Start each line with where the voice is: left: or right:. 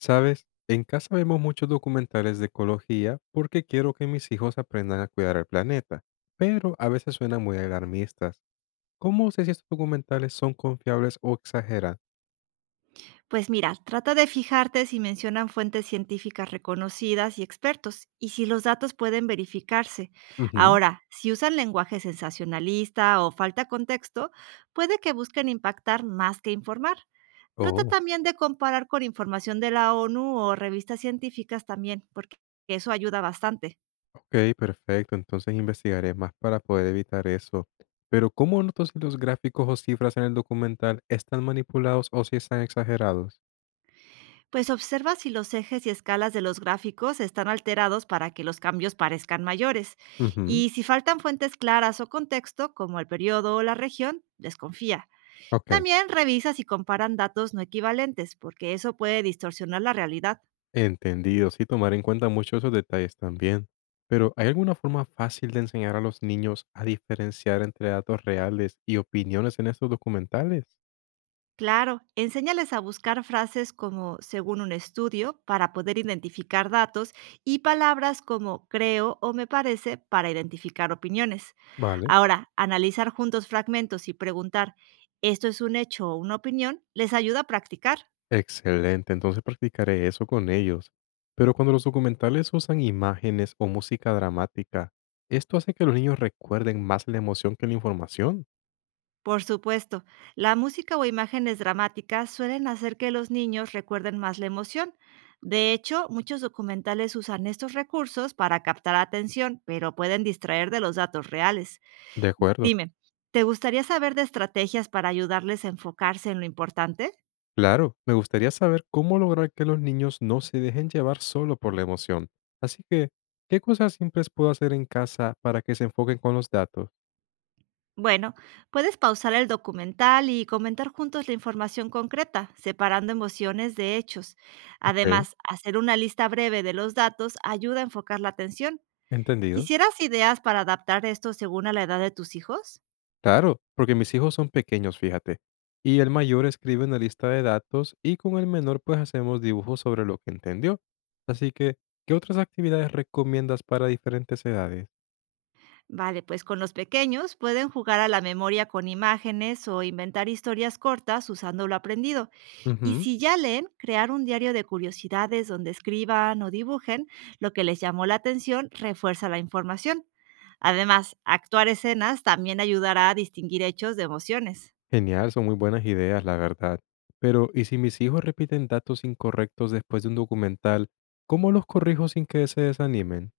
left: Sabes, en casa vemos muchos documentales de ecología porque quiero que mis hijos aprendan a cuidar el planeta, pero a veces suenan muy alarmistas. ¿Cómo sé si estos documentales son confiables o exageran?
right: Pues mira, trata de fijarte si mencionan fuentes científicas reconocidas y expertos y si los datos pueden verificarse.
left: Ujú.
right: Ahora, si usan lenguaje sensacionalista o falta contexto, puede que busquen impactar más que informar. Trata
left: Oh,
right: también de comparar con información de la ONU o revistas científicas también, porque eso ayuda bastante.
left: ok, perfecto. Entonces investigaré más para poder evitar eso. Pero, ¿cómo noto si los gráficos o cifras en el documental están manipulados o si están exagerados?
right: Pues observa si los ejes y escalas de los gráficos están alterados para que los cambios parezcan mayores.
left: Ujú.
right: Y si faltan fuentes claras o contexto, como el periodo o la región, desconfía.
left: Ok.
right: También revisa si comparan datos no equivalentes, porque eso puede distorsionar la realidad.
left: Entendido, sí, tomar en cuenta mucho esos detalles también. Pero, ¿hay alguna forma fácil de enseñar a los niños a diferenciar entre datos reales y opiniones en estos documentales?
right: Claro, enséñales a buscar frases como según un estudio para poder identificar datos y palabras como creo o me parece para identificar opiniones.
left: Vale.
right: Ahora, analizar juntos fragmentos y preguntar ¿esto es un hecho o una opinión? Les ayuda a practicar.
left: Excelente, entonces practicaré eso con ellos. Pero cuando los documentales usan imágenes o música dramática, ¿esto hace que los niños recuerden más la emoción que la información?
right: Por supuesto, la música o imágenes dramáticas suelen hacer que los niños recuerden más la emoción. De hecho, muchos documentales usan estos recursos para captar atención, pero pueden distraer de los datos reales.
left: De acuerdo.
right: Dime, ¿te gustaría saber de estrategias para ayudarles a enfocarse en lo importante?
left: Claro, me gustaría saber cómo lograr que los niños no se dejen llevar solo por la emoción. Así que, ¿qué cosas simples puedo hacer en casa para que se enfoquen con los datos?
right: Bueno, puedes pausar el documental y comentar juntos la información concreta, separando emociones de hechos.
left: Ok,
right: Además, hacer una lista breve de los datos ayuda a enfocar la atención.
left: ¿entendido?
right: ¿Quisieras ideas para adaptar esto según a la edad de tus hijos?
left: Claro, porque mis hijos son pequeños, fíjate. Y el mayor escribe una lista de datos y con el menor pues hacemos dibujos sobre lo que entendió. Así que, ¿qué otras actividades recomiendas para diferentes edades?
right: Vale, pues con los pequeños pueden jugar a la memoria con imágenes o inventar historias cortas usando lo aprendido. Y
left: Ujú.
right: si ya leen, crear un diario de curiosidades donde escriban o dibujen lo que les llamó la atención refuerza la información. Además, actuar escenas también ayudará a distinguir hechos de emociones.
left: Genial, son muy buenas ideas, la verdad. Pero, ¿y si mis hijos repiten datos incorrectos después de un documental, cómo los corrijo sin que se desanimen?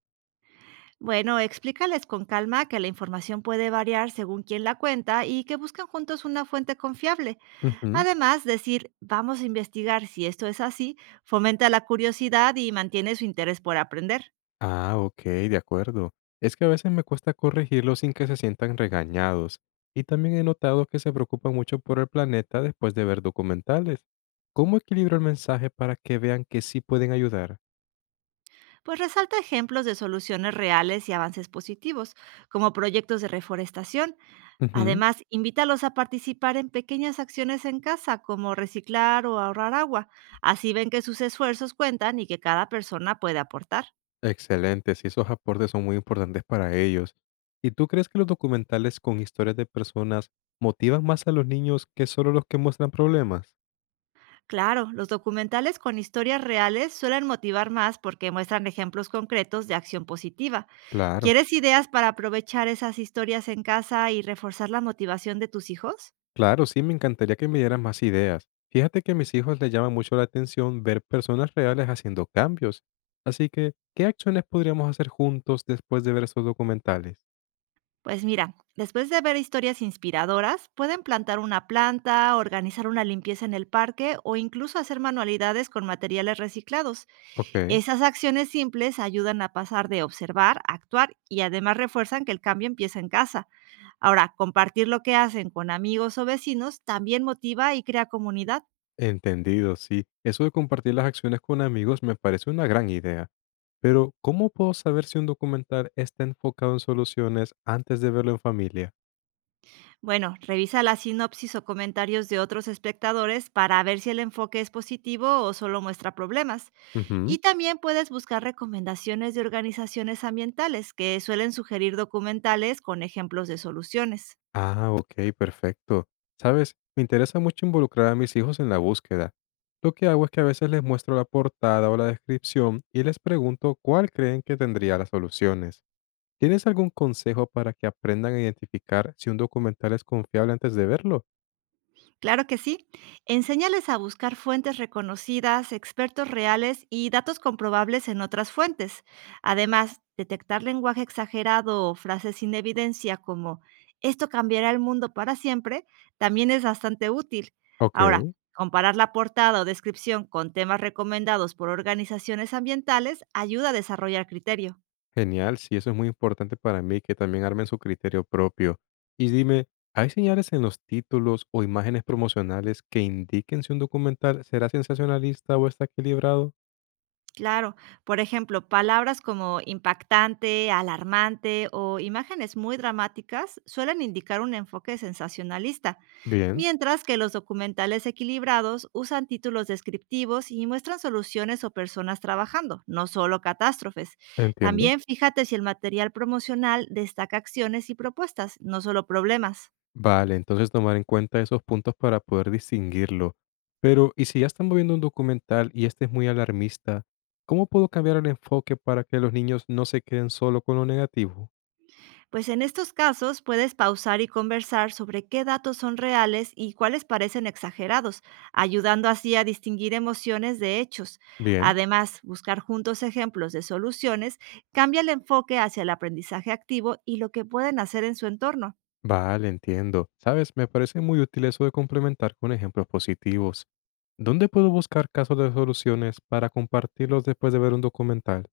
right: Bueno, explícales con calma que la información puede variar según quién la cuenta y que buscan juntos una fuente confiable.
left: Ujú.
right: Además, decir, vamos a investigar si esto es así, fomenta la curiosidad y mantiene su interés por aprender.
left: Ah, ok, de acuerdo. Es que a veces me cuesta corregirlos sin que se sientan regañados. Y también he notado que se preocupan mucho por el planeta después de ver documentales. ¿Cómo equilibro el mensaje para que vean que sí pueden ayudar?
right: Pues resalta ejemplos de soluciones reales y avances positivos, como proyectos de reforestación. Además, invítalos a participar en pequeñas acciones en casa, como reciclar o ahorrar agua. Así ven que sus esfuerzos cuentan y que cada persona puede aportar.
left: Excelente, sí, esos aportes son muy importantes para ellos. ¿Y tú crees que los documentales con historias de personas motivan más a los niños que solo los que muestran problemas?
right: Claro, los documentales con historias reales suelen motivar más porque muestran ejemplos concretos de acción positiva.
left: Claro,
right: ¿Quieres ideas para aprovechar esas historias en casa y reforzar la motivación de tus hijos?
left: claro, sí, me encantaría que me dieras más ideas. Fíjate que a mis hijos les llama mucho la atención ver personas reales haciendo cambios. Así que, ¿qué acciones podríamos hacer juntos después de ver esos documentales?
right: Pues mira, después de ver historias inspiradoras, pueden plantar una planta, organizar una limpieza en el parque o incluso hacer manualidades con materiales reciclados.
left: Ok,
right: Esas acciones simples ayudan a pasar de observar a actuar y además refuerzan que el cambio empieza en casa. Ahora, compartir lo que hacen con amigos o vecinos también motiva y crea comunidad.
left: entendido, sí. Eso de compartir las acciones con amigos me parece una gran idea. Pero, ¿cómo puedo saber si un documental está enfocado en soluciones antes de verlo en familia?
right: Bueno, revisa la sinopsis o comentarios de otros espectadores para ver si el enfoque es positivo o solo muestra problemas.
left: Ujú.
right: Y también puedes buscar recomendaciones de organizaciones ambientales que suelen sugerir documentales con ejemplos de soluciones.
left: Ah, ok, perfecto. Sabes, me interesa mucho involucrar a mis hijos en la búsqueda. Lo que hago es que a veces les muestro la portada o la descripción y les pregunto cuál creen que tendría las soluciones. ¿Tienes algún consejo para que aprendan a identificar si un documental es confiable antes de verlo?
right: Claro que sí. Enséñales a buscar fuentes reconocidas, expertos reales y datos comprobables en otras fuentes. Además, detectar lenguaje exagerado o frases sin evidencia como esto cambiará el mundo para siempre también es bastante útil. Ahora,
left: Ok.
right: comparar la portada o descripción con temas recomendados por organizaciones ambientales ayuda a desarrollar criterio.
left: Genial, sí, eso es muy importante para mí, que también armen su criterio propio. Y dime, ¿hay señales en los títulos o imágenes promocionales que indiquen si un documental será sensacionalista o está equilibrado?
right: Claro, por ejemplo, palabras como impactante, alarmante o imágenes muy dramáticas suelen indicar un enfoque sensacionalista,
left: Bien,
right: mientras que los documentales equilibrados usan títulos descriptivos y muestran soluciones o personas trabajando, no solo catástrofes.
left: entiendo.
right: También fíjate si el material promocional destaca acciones y propuestas, no solo problemas.
left: Vale, entonces tomar en cuenta esos puntos para poder distinguirlo. Pero, ¿y si ya estamos viendo un documental y este es muy alarmista? ¿Cómo puedo cambiar el enfoque para que los niños no se queden solo con lo negativo?
right: Pues en estos casos puedes pausar y conversar sobre qué datos son reales y cuáles parecen exagerados, ayudando así a distinguir emociones de hechos.
left: Bien.
right: Además, buscar juntos ejemplos de soluciones cambia el enfoque hacia el aprendizaje activo y lo que pueden hacer en su entorno.
left: Vale, entiendo. Sabes, me parece muy útil eso de complementar con ejemplos positivos. ¿Dónde puedo buscar casos de soluciones para compartirlos después de ver un documental?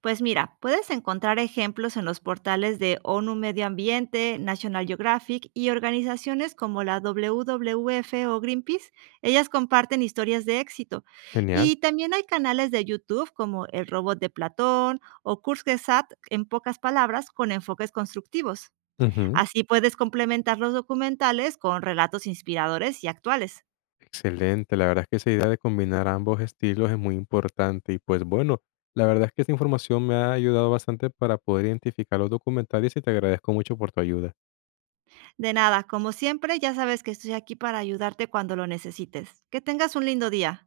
right: Pues mira, puedes encontrar ejemplos en los portales de ONU Medio Ambiente, National Geographic y organizaciones como la WWF o Greenpeace. Ellas comparten historias de éxito.
left: Genial.
right: Y también hay canales de YouTube como El Robot de Platón o Kurzgesagt, en pocas palabras, con enfoques constructivos.
left: Ujú.
right: Así puedes complementar los documentales con relatos inspiradores y actuales.
left: Excelente. La verdad es que esa idea de combinar ambos estilos es muy importante. Y pues bueno, la verdad es que esta información me ha ayudado bastante para poder identificar los documentales y te agradezco mucho por tu ayuda.
right: De nada, como siempre, ya sabes que estoy aquí para ayudarte cuando lo necesites. Que tengas un lindo día.